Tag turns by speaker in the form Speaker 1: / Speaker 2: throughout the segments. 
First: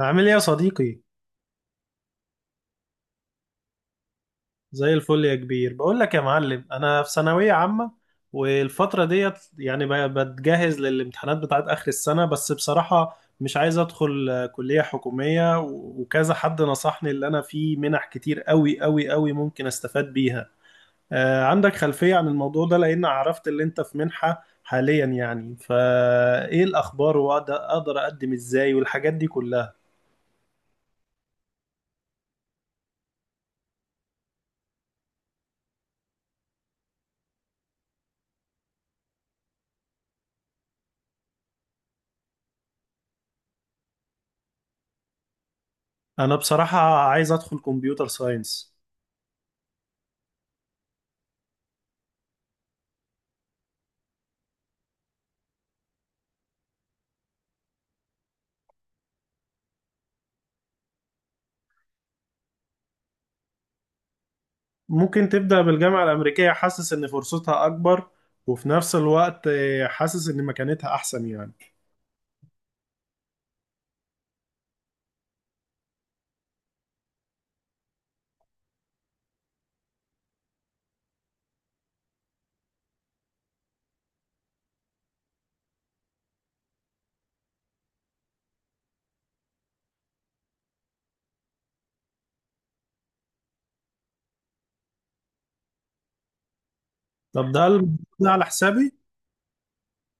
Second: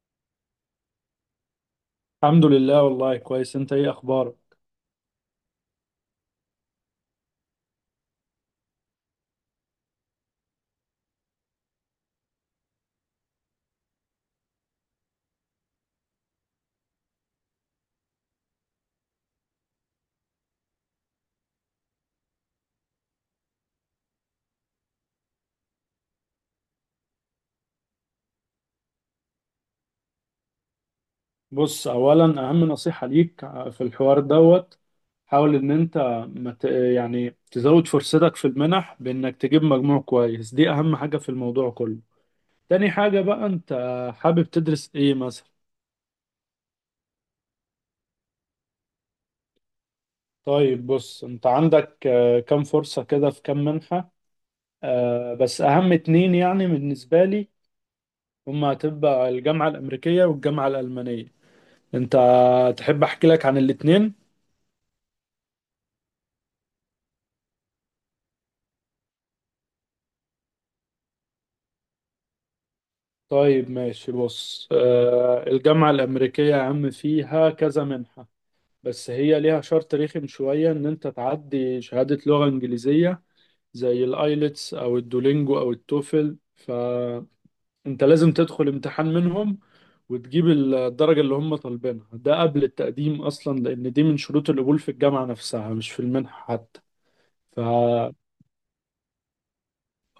Speaker 1: عامل ايه يا صديقي؟
Speaker 2: الحمد لله والله كويس. انت ايه اخبارك؟
Speaker 1: زي الفل يا كبير. بقول لك يا معلم، انا في ثانويه عامه والفتره ديت بتجهز للامتحانات بتاعت اخر السنه، بس بصراحه مش عايز ادخل كليه حكوميه وكذا حد نصحني اللي انا في منح كتير قوي قوي قوي ممكن استفاد بيها. عندك خلفيه عن الموضوع ده؟ لان عرفت اللي انت في منحه حاليا، يعني فايه الاخبار، واقدر اقدم ازاي والحاجات دي كلها؟
Speaker 2: بص، اولا اهم نصيحة ليك في الحوار دوت، حاول ان انت مت يعني تزود فرصتك في المنح بانك تجيب مجموع كويس. دي اهم حاجة في الموضوع كله. تاني حاجة بقى، انت حابب تدرس ايه مثلا؟
Speaker 1: انا بصراحه عايز ادخل كمبيوتر ساينس.
Speaker 2: طيب بص، انت عندك كام فرصة كده، في كام منحة. بس اهم اتنين يعني بالنسبة لي، هما هتبقى الجامعة الامريكية والجامعة الالمانية. انت تحب احكي لك عن الاتنين؟
Speaker 1: ممكن تبدأ بالجامعة الأمريكية؟ حاسس إن فرصتها أكبر، وفي نفس الوقت حاسس إن مكانتها أحسن يعني.
Speaker 2: طيب ماشي. بص الجامعة الأمريكية يا عم فيها كذا منحة، بس هي ليها شرط رخم شوية إن أنت تعدي شهادة لغة إنجليزية زي الآيلتس أو الدولينجو أو التوفل. فأنت لازم تدخل امتحان منهم وتجيب الدرجة اللي هم طالبينها، ده قبل التقديم أصلا، لأن دي من شروط القبول في الجامعة نفسها مش في المنحة حتى.
Speaker 1: طب
Speaker 2: ف
Speaker 1: ده ده على حسابي؟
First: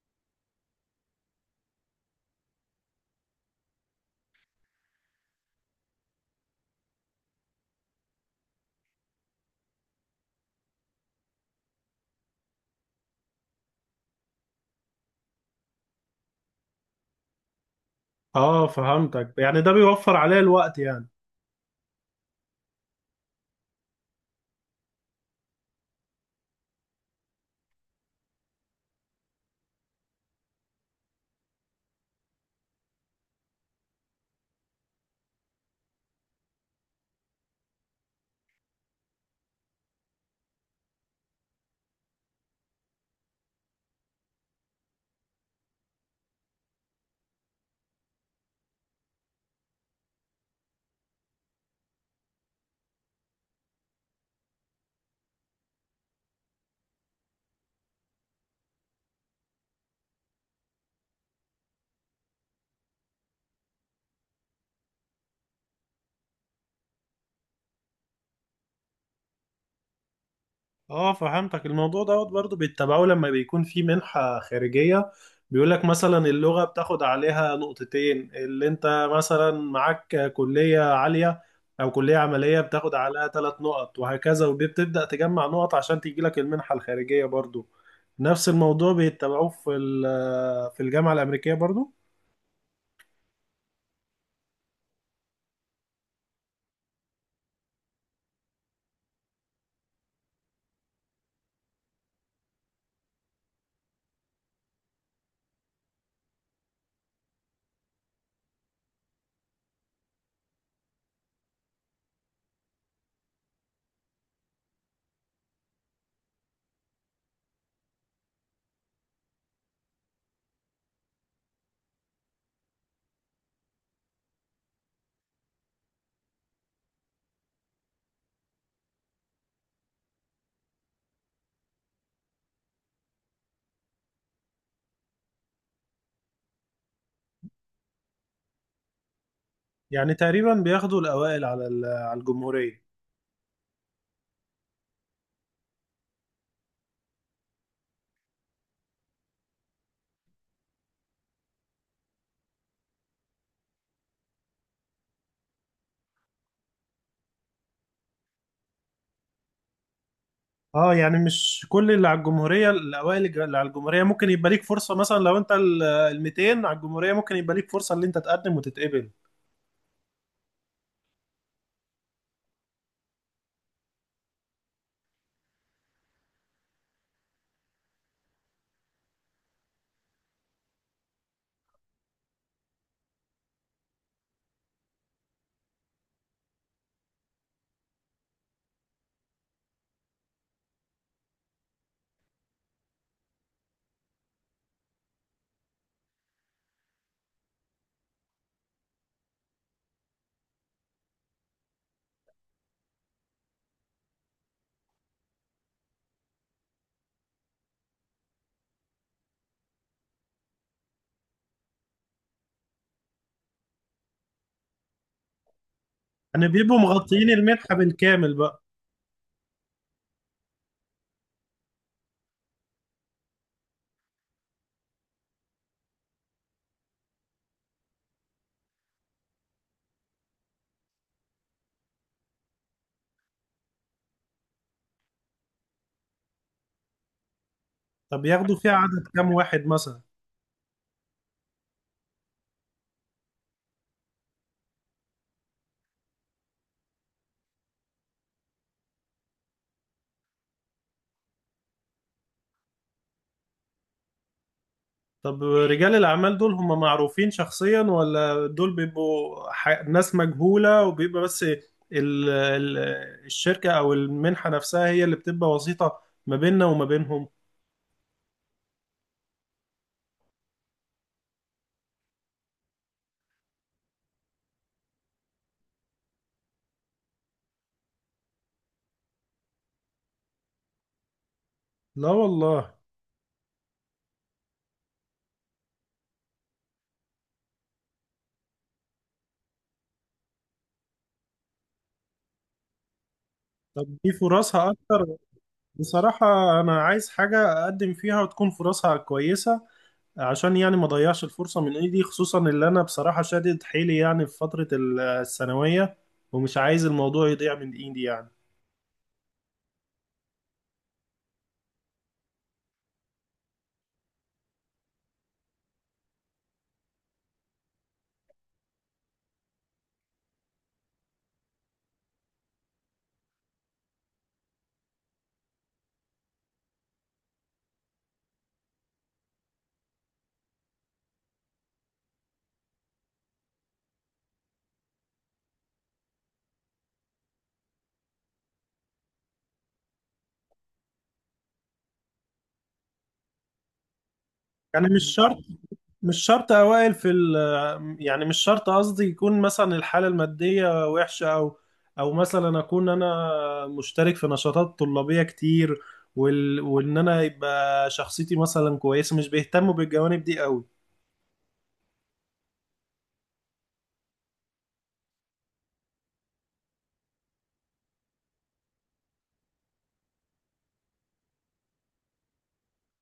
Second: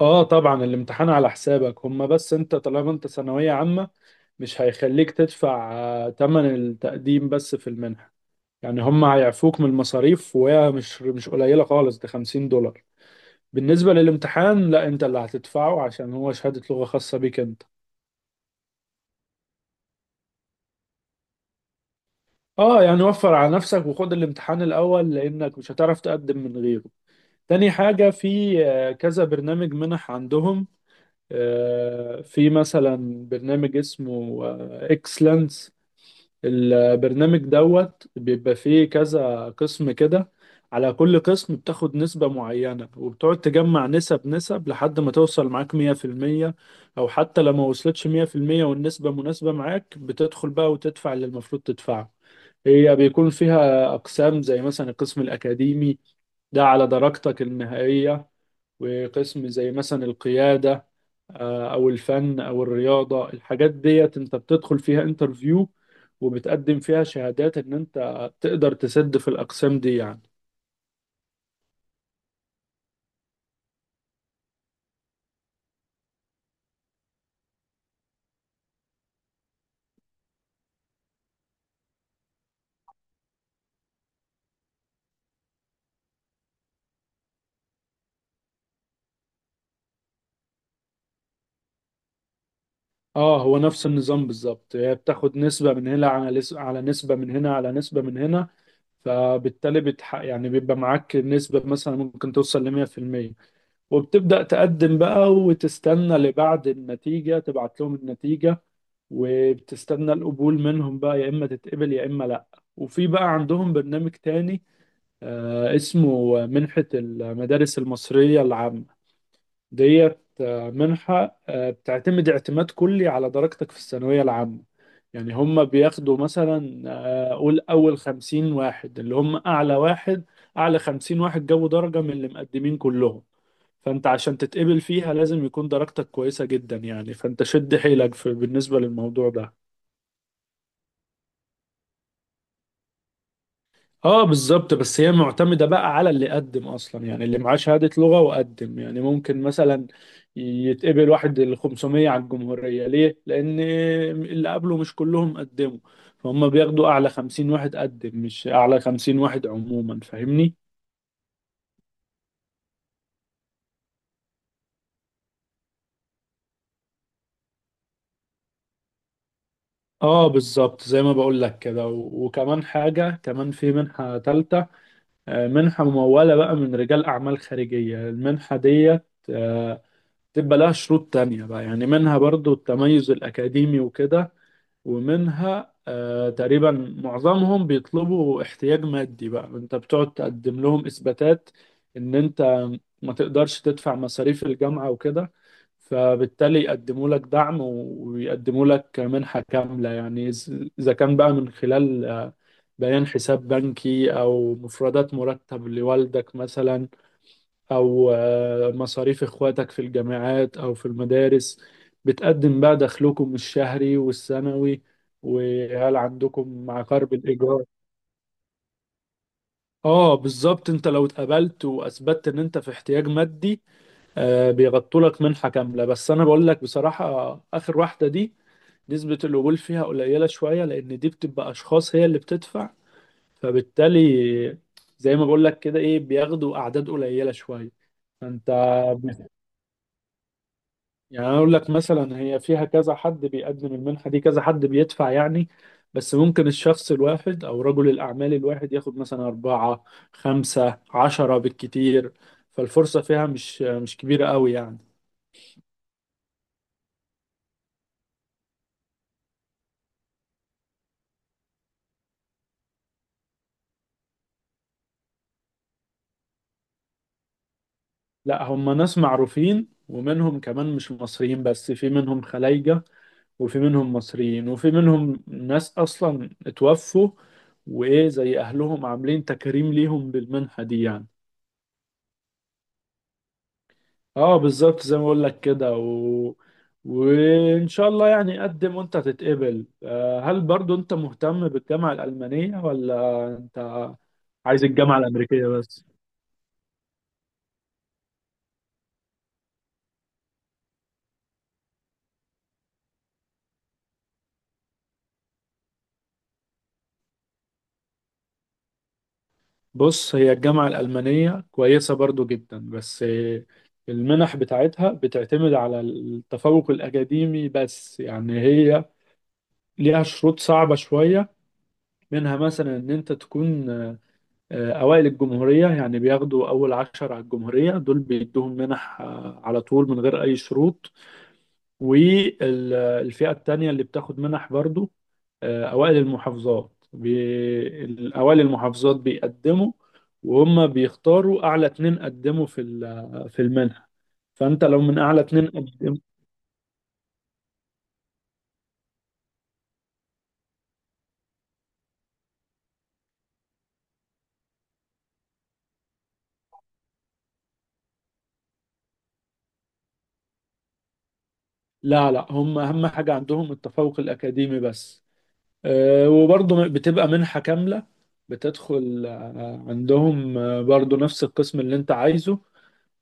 Speaker 2: آه، طبعا الامتحان على حسابك هم، بس أنت طالما أنت ثانوية عامة مش هيخليك تدفع تمن التقديم بس في المنحة. يعني هم هيعفوك من المصاريف، وهي مش قليلة خالص، ده $50. بالنسبة للامتحان، لا، انت اللي هتدفعه عشان هو شهادة لغة خاصة بيك انت.
Speaker 1: آه، فهمتك، يعني ده بيوفر عليا الوقت يعني.
Speaker 2: اه يعني وفر على نفسك وخد الامتحان الاول لانك مش هتعرف تقدم من غيره. تاني حاجة، في كذا برنامج منح عندهم. في مثلا برنامج اسمه اكسلنس. البرنامج دوت بيبقى فيه كذا قسم كده، على كل قسم بتاخد نسبة معينة، وبتقعد تجمع نسب نسب لحد ما توصل معاك 100%. أو حتى لو ما وصلتش 100% والنسبة مناسبة معاك، بتدخل بقى وتدفع اللي المفروض تدفعه. هي بيكون فيها أقسام زي مثلا القسم الأكاديمي، ده على درجتك النهائية، وقسم زي مثلا القيادة او الفن او الرياضة. الحاجات ديت انت بتدخل فيها انترفيو وبتقدم فيها شهادات ان انت تقدر تسد في الاقسام دي يعني.
Speaker 1: اه، فهمتك. الموضوع دوت برضه بيتبعوه لما بيكون في منحة خارجية، بيقولك مثلا اللغة بتاخد عليها نقطتين، اللي انت مثلا معاك كلية عالية او كلية عملية بتاخد عليها ثلاث نقط وهكذا، وبتبدأ تجمع نقط عشان تجيلك المنحة الخارجية. برضه نفس الموضوع بيتبعوه في الجامعة الأمريكية برضه.
Speaker 2: اه هو نفس النظام بالظبط. هي بتاخد نسبة من هنا، على على نسبة من هنا، على نسبة من هنا. فبالتالي يعني بيبقى معاك نسبة مثلا ممكن توصل ل 100%، وبتبدأ تقدم بقى وتستنى لبعد النتيجة تبعت لهم النتيجة، وبتستنى القبول منهم بقى، يا إما تتقبل يا إما لأ. وفي بقى عندهم برنامج تاني اسمه منحة المدارس المصرية العامة. ديت منحة بتعتمد اعتماد كلي على درجتك في الثانوية العامة. يعني هم بياخدوا مثلا قول أول 50 واحد اللي هم أعلى واحد، أعلى 50 واحد جابوا درجة من اللي مقدمين كلهم. فأنت عشان تتقبل فيها لازم يكون درجتك كويسة جدا يعني، فأنت شد حيلك في بالنسبة للموضوع ده.
Speaker 1: يعني تقريبا بياخدوا الأوائل على الجمهورية.
Speaker 2: اه بالظبط، بس هي معتمدة بقى على اللي قدم اصلا. يعني اللي معاه شهادة لغة وقدم، يعني ممكن مثلا يتقبل واحد ال 500 على الجمهورية. ليه؟ لان اللي قبله مش كلهم قدموا. فهم بياخدوا اعلى 50 واحد قدم، مش اعلى 50 واحد عموما، فاهمني؟
Speaker 1: اه، يعني مش كل اللي على الجمهورية الأوائل اللي على الجمهورية ممكن يبقى ليك فرصة، مثلا لو أنت ال 200 على الجمهورية ممكن يبقى ليك فرصة إن أنت تقدم وتتقبل.
Speaker 2: اه بالظبط زي ما بقول لك كده. وكمان حاجة، كمان في منحة تالتة منحة ممولة بقى من رجال اعمال خارجية. المنحة ديت آه، تبقى لها شروط تانية بقى. يعني منها برضو التميز الأكاديمي وكده، ومنها آه تقريبا معظمهم بيطلبوا احتياج مادي. بقى انت بتقعد تقدم لهم إثباتات ان انت ما تقدرش تدفع مصاريف الجامعة وكده، فبالتالي يقدموا لك دعم ويقدموا لك منحة كاملة يعني. إذا كان بقى من خلال بيان حساب بنكي أو مفردات مرتب لوالدك مثلا، أو مصاريف إخواتك في الجامعات أو في المدارس، بتقدم بقى دخلكم الشهري والسنوي، وهل
Speaker 1: يعني
Speaker 2: عندكم
Speaker 1: بيبقوا
Speaker 2: عقار
Speaker 1: مغطيين
Speaker 2: بالإيجار.
Speaker 1: المنحة بالكامل بقى؟
Speaker 2: اه بالظبط، انت لو اتقبلت واثبتت ان انت في احتياج مادي آه بيغطوا لك منحه كامله. بس انا بقول لك بصراحه اخر واحده دي نسبه القبول فيها قليله شويه، لان دي بتبقى اشخاص هي اللي بتدفع، فبالتالي زي ما بقول لك كده ايه بياخدوا اعداد قليله شويه.
Speaker 1: طب
Speaker 2: فانت
Speaker 1: ياخدوا فيها عدد كام واحد مثلا؟
Speaker 2: يعني، أنا أقول لك مثلا هي فيها كذا حد بيقدم المنحة دي، كذا حد بيدفع يعني. بس ممكن الشخص الواحد أو رجل الأعمال الواحد ياخد مثلا أربعة، خمسة، عشرة بالكتير. فالفرصة فيها مش كبيرة قوي يعني.
Speaker 1: طب رجال الأعمال دول هم معروفين شخصيا، ولا دول بيبقوا ناس مجهولة، وبيبقى بس ال الشركة أو المنحة نفسها هي اللي بتبقى وسيطة ما بيننا وما بينهم؟
Speaker 2: لا هم ناس معروفين، ومنهم كمان مش مصريين، بس في منهم خلايجة، وفي منهم مصريين، وفي منهم ناس أصلا اتوفوا وإيه زي أهلهم عاملين تكريم ليهم بالمنحة دي يعني.
Speaker 1: لا والله.
Speaker 2: اه بالظبط زي ما بقول لك كده وان شاء الله يعني قدم وانت تتقبل. هل برضو انت مهتم بالجامعة الألمانية ولا انت
Speaker 1: طب دي
Speaker 2: عايز
Speaker 1: فرصها
Speaker 2: الجامعة
Speaker 1: أكتر؟
Speaker 2: الأمريكية بس؟
Speaker 1: بصراحة أنا عايز حاجة أقدم فيها وتكون فرصها كويسة، عشان يعني ما أضيعش الفرصة من إيدي، خصوصا اللي أنا بصراحة شادد حيلي يعني في فترة الثانوية، ومش عايز الموضوع يضيع من إيدي يعني.
Speaker 2: بص هي الجامعة الألمانية كويسة برضو جدا، بس المنح بتاعتها بتعتمد على التفوق الأكاديمي بس يعني. هي ليها شروط صعبة شوية، منها مثلا ان انت تكون أوائل الجمهورية. يعني بياخدوا أول عشر على الجمهورية، دول بيدوهم منح على طول من غير أي شروط. والفئة التانية اللي بتاخد منح برضو أوائل المحافظات. أوائل المحافظات بيقدموا، وهم بيختاروا أعلى اتنين قدموا في في المنحة. فأنت لو
Speaker 1: يعني
Speaker 2: من
Speaker 1: مش
Speaker 2: أعلى
Speaker 1: شرط
Speaker 2: اتنين قدموا…
Speaker 1: مش شرط أوائل في ال يعني مش شرط قصدي يكون مثلا الحالة المادية وحشة، أو أو مثلا أكون أنا مشترك في نشاطات طلابية كتير، وإن أنا يبقى شخصيتي مثلا كويسة. مش بيهتموا بالجوانب دي أوي؟
Speaker 2: لا لا، هم أهم حاجة عندهم التفوق الأكاديمي بس. وبرضه بتبقى منحة كاملة. بتدخل عندهم برضه نفس القسم اللي انت عايزه.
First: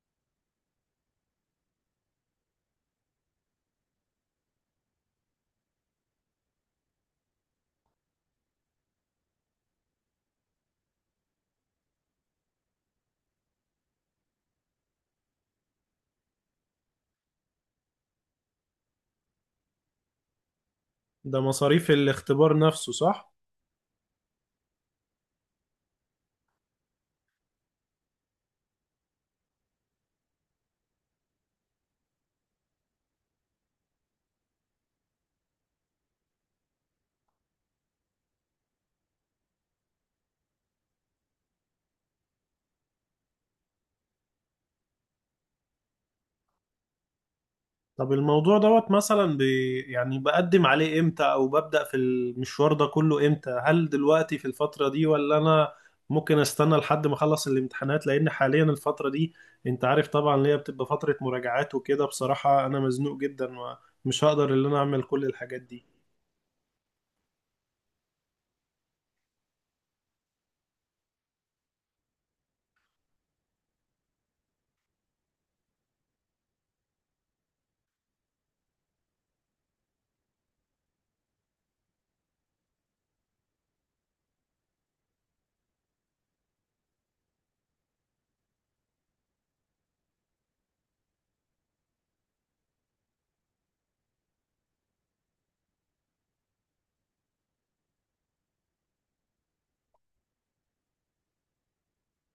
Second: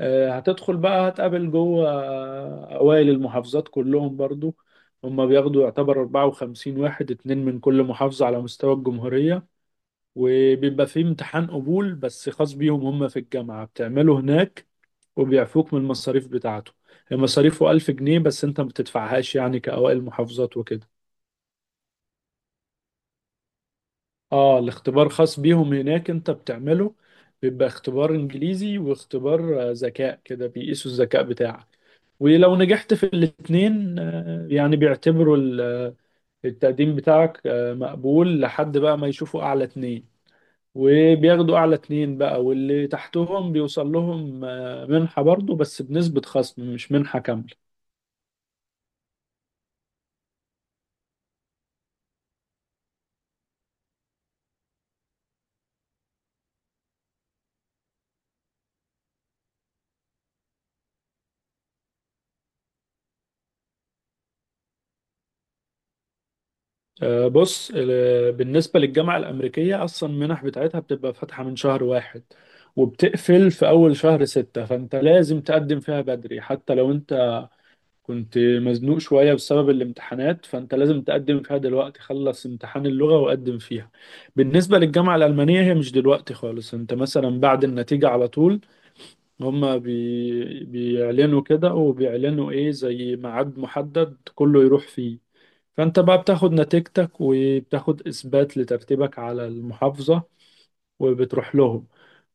Speaker 2: هتدخل بقى، هتقابل جوه أوائل المحافظات كلهم برضه. هما بياخدوا يعتبر 54 واحد، اتنين من كل محافظة على مستوى الجمهورية. وبيبقى فيه امتحان قبول بس خاص بيهم هما في الجامعة، بتعمله هناك، وبيعفوك من المصاريف بتاعته. هي مصاريفه 1000 جنيه، بس انت ما بتدفعهاش يعني كأوائل محافظات وكده.
Speaker 1: ده مصاريف الاختبار نفسه صح؟
Speaker 2: اه الاختبار خاص بيهم هناك انت بتعمله. بيبقى اختبار انجليزي واختبار ذكاء كده، بيقيسوا الذكاء بتاعك. ولو نجحت في الاتنين يعني بيعتبروا التقديم بتاعك مقبول لحد بقى ما يشوفوا اعلى اتنين. وبياخدوا اعلى اتنين بقى، واللي تحتهم بيوصل لهم منحة برضو، بس بنسبة خصم مش منحة كاملة.
Speaker 1: طب الموضوع دوت مثلا بي يعني بقدم عليه امتى، او ببدأ في المشوار ده كله امتى؟ هل دلوقتي في الفترة دي، ولا انا ممكن استنى لحد ما اخلص الامتحانات؟ لان حاليا الفترة دي انت عارف طبعا اللي هي بتبقى فترة مراجعات وكده، بصراحة انا مزنوق جدا ومش هقدر ان انا اعمل كل الحاجات دي.
Speaker 2: بص بالنسبة للجامعة الأمريكية أصلا المنح بتاعتها بتبقى فاتحة من شهر واحد وبتقفل في أول شهر ستة. فأنت لازم تقدم فيها بدري، حتى لو أنت كنت مزنوق شوية بسبب الامتحانات، فأنت لازم تقدم فيها دلوقتي، خلص امتحان اللغة وقدم فيها. بالنسبة للجامعة الألمانية هي مش دلوقتي خالص، أنت مثلا بعد النتيجة على طول. هما بيعلنوا كده وبيعلنوا إيه زي ميعاد محدد كله يروح فيه. فانت بقى بتاخد نتيجتك وبتاخد اثبات لترتيبك على المحافظة وبتروح لهم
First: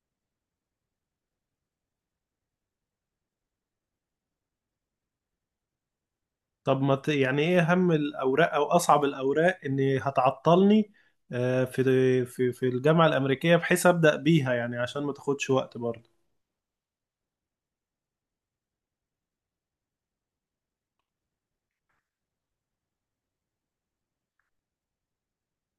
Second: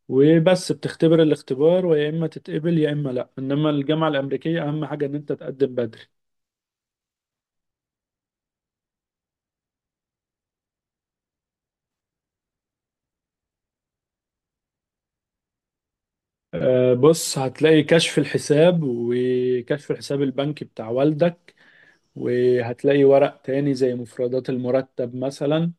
Speaker 2: وبس بتختبر الاختبار، ويا اما تتقبل يا اما لا. انما الجامعة الامريكية اهم حاجة ان انت تقدم بدري.
Speaker 1: طب ما ت... يعني ايه اهم الاوراق او اصعب الاوراق ان هتعطلني آه، في في الجامعة الأمريكية، بحيث أبدأ بيها يعني عشان ما تاخدش وقت برضه؟
Speaker 2: بص هتلاقي كشف الحساب وكشف الحساب البنكي بتاع والدك، وهتلاقي ورق تاني زي مفردات المرتب مثلا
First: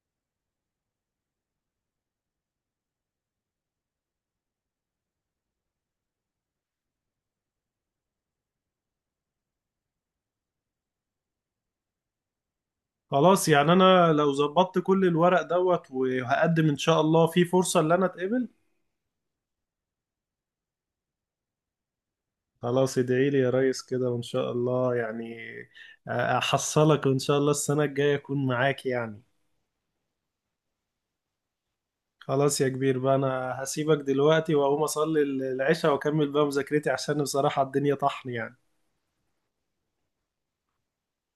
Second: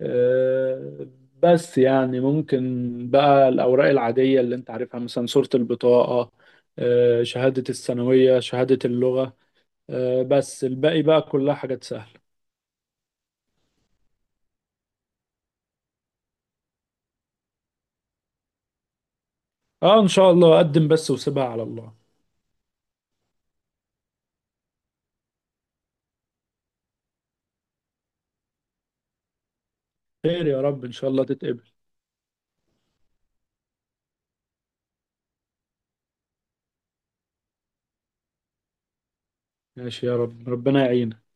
Speaker 2: آه، بس يعني ممكن بقى. الأوراق العادية اللي أنت عارفها مثلا صورة البطاقة شهادة الثانوية، شهادة اللغة بس الباقي بقى كلها حاجات سهلة.
Speaker 1: خلاص يعني انا لو ظبطت كل الورق دوت وهقدم ان شاء الله في فرصة ان انا اتقبل؟
Speaker 2: اه إن شاء الله، أقدم بس وسيبها على الله.
Speaker 1: خلاص، ادعي لي يا ريس كده، وان شاء الله يعني احصلك وان شاء الله السنة الجاية اكون معاك يعني.
Speaker 2: خير يا رب إن شاء الله تتقبل.
Speaker 1: خلاص يا كبير بقى، انا هسيبك دلوقتي واقوم اصلي العشاء واكمل بقى مذاكرتي، عشان بصراحة الدنيا طحن يعني.
Speaker 2: ماشي يا رب ربنا يعينك.